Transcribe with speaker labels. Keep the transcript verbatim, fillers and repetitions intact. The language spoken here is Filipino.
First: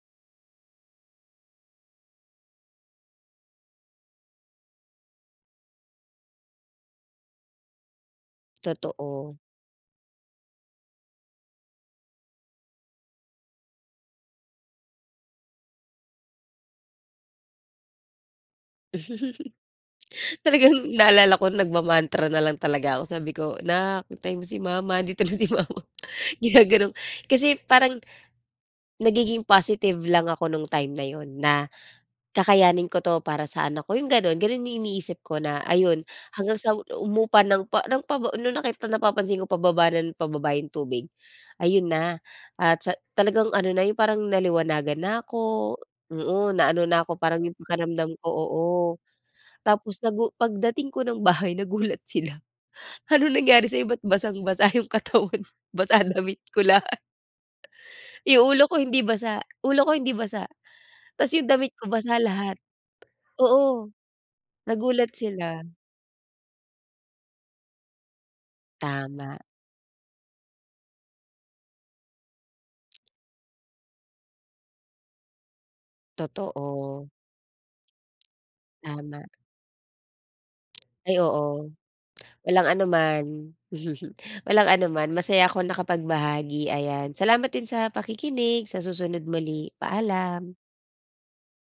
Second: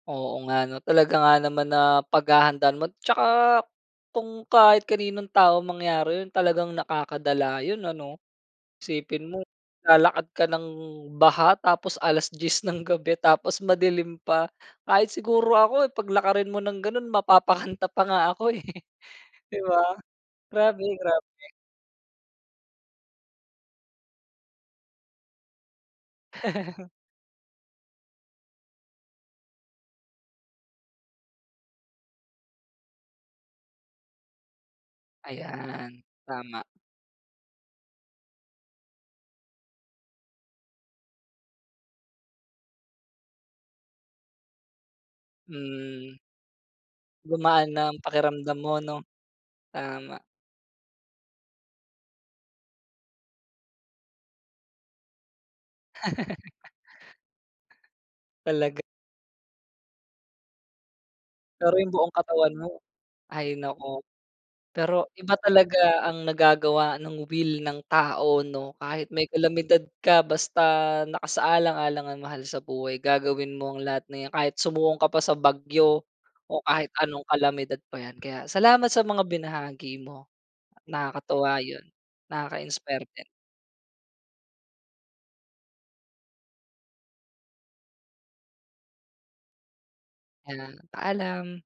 Speaker 1: Oo nga 'no, talaga nga naman na paghahandaan mo. Tsaka kung kahit kaninong tao mangyari yun, talagang nakakadala yun ano? Isipin
Speaker 2: Totoo.
Speaker 1: mo naglalakad ka ng baha, tapos alas-diyes ng gabi, tapos madilim pa. Kahit siguro ako eh paglakarin mo ng ganon, mapapakanta pa nga ako eh di ba?
Speaker 2: Talagang
Speaker 1: Grabe, grabe.
Speaker 2: naalala ko, nagma-mantra na lang talaga ako. Sabi ko, "'Nak, antayin mo si mama, andito na si mama, gina-ganon" kasi parang nagiging positive lang ako nung time na yun na, "Kakayanin ko 'to para sa anak ko." yung ganun. Ganun yung iniisip ko, na ayon,
Speaker 1: Ayan,
Speaker 2: hanggang
Speaker 1: tama.
Speaker 2: sa humupa ng pa ng pa nung nakita napapansin ko, pababa ng pababa na yung tubig. Ayon na, at sa talagang ano na, yung parang naliwanagan na ako.
Speaker 1: Hmm.
Speaker 2: Oo, na ano na 'ko, parang yung
Speaker 1: Gumaan na ang
Speaker 2: pakiramdam ko
Speaker 1: pakiramdam
Speaker 2: oo,
Speaker 1: mo, 'no?
Speaker 2: tapos
Speaker 1: Tama.
Speaker 2: nagu pagdating ko ng bahay, nagulat sila, ano nangyari sa'yo ba't basang-basa yung katawan, basa damit ko lahat. Yung ulo ko
Speaker 1: Talag
Speaker 2: hindi basa. Ulo ko hindi basa. Tapos yung damit
Speaker 1: Pero
Speaker 2: ko
Speaker 1: yung buong
Speaker 2: basa
Speaker 1: katawan
Speaker 2: lahat.
Speaker 1: mo hay
Speaker 2: Oo,
Speaker 1: naku. Pero
Speaker 2: nagulat
Speaker 1: iba
Speaker 2: sila.
Speaker 1: talaga ang nagagawa nung will ng tao, 'no? Kahit may
Speaker 2: Tama.
Speaker 1: kalamidad ka basta nakasaalang-alang ang mahal sa buhay, gagawin mo ang lahat na yan. Kahit sumuong ka pa sa bagyo o kahit
Speaker 2: Totoo.
Speaker 1: anong kalamidad pa yan. Kaya, salamat sa
Speaker 2: Tama.
Speaker 1: mga binahagi mo,
Speaker 2: Ay,
Speaker 1: nakakatuwa
Speaker 2: oo.
Speaker 1: yun.
Speaker 2: Walang
Speaker 1: Nakaka-inspired din.
Speaker 2: anuman. Walang anuman, masaya ako nakapagbahagi. Ayan, salamat din sa pakikinig. Sa susunod muli, paalam.
Speaker 1: 'Yan, paalam.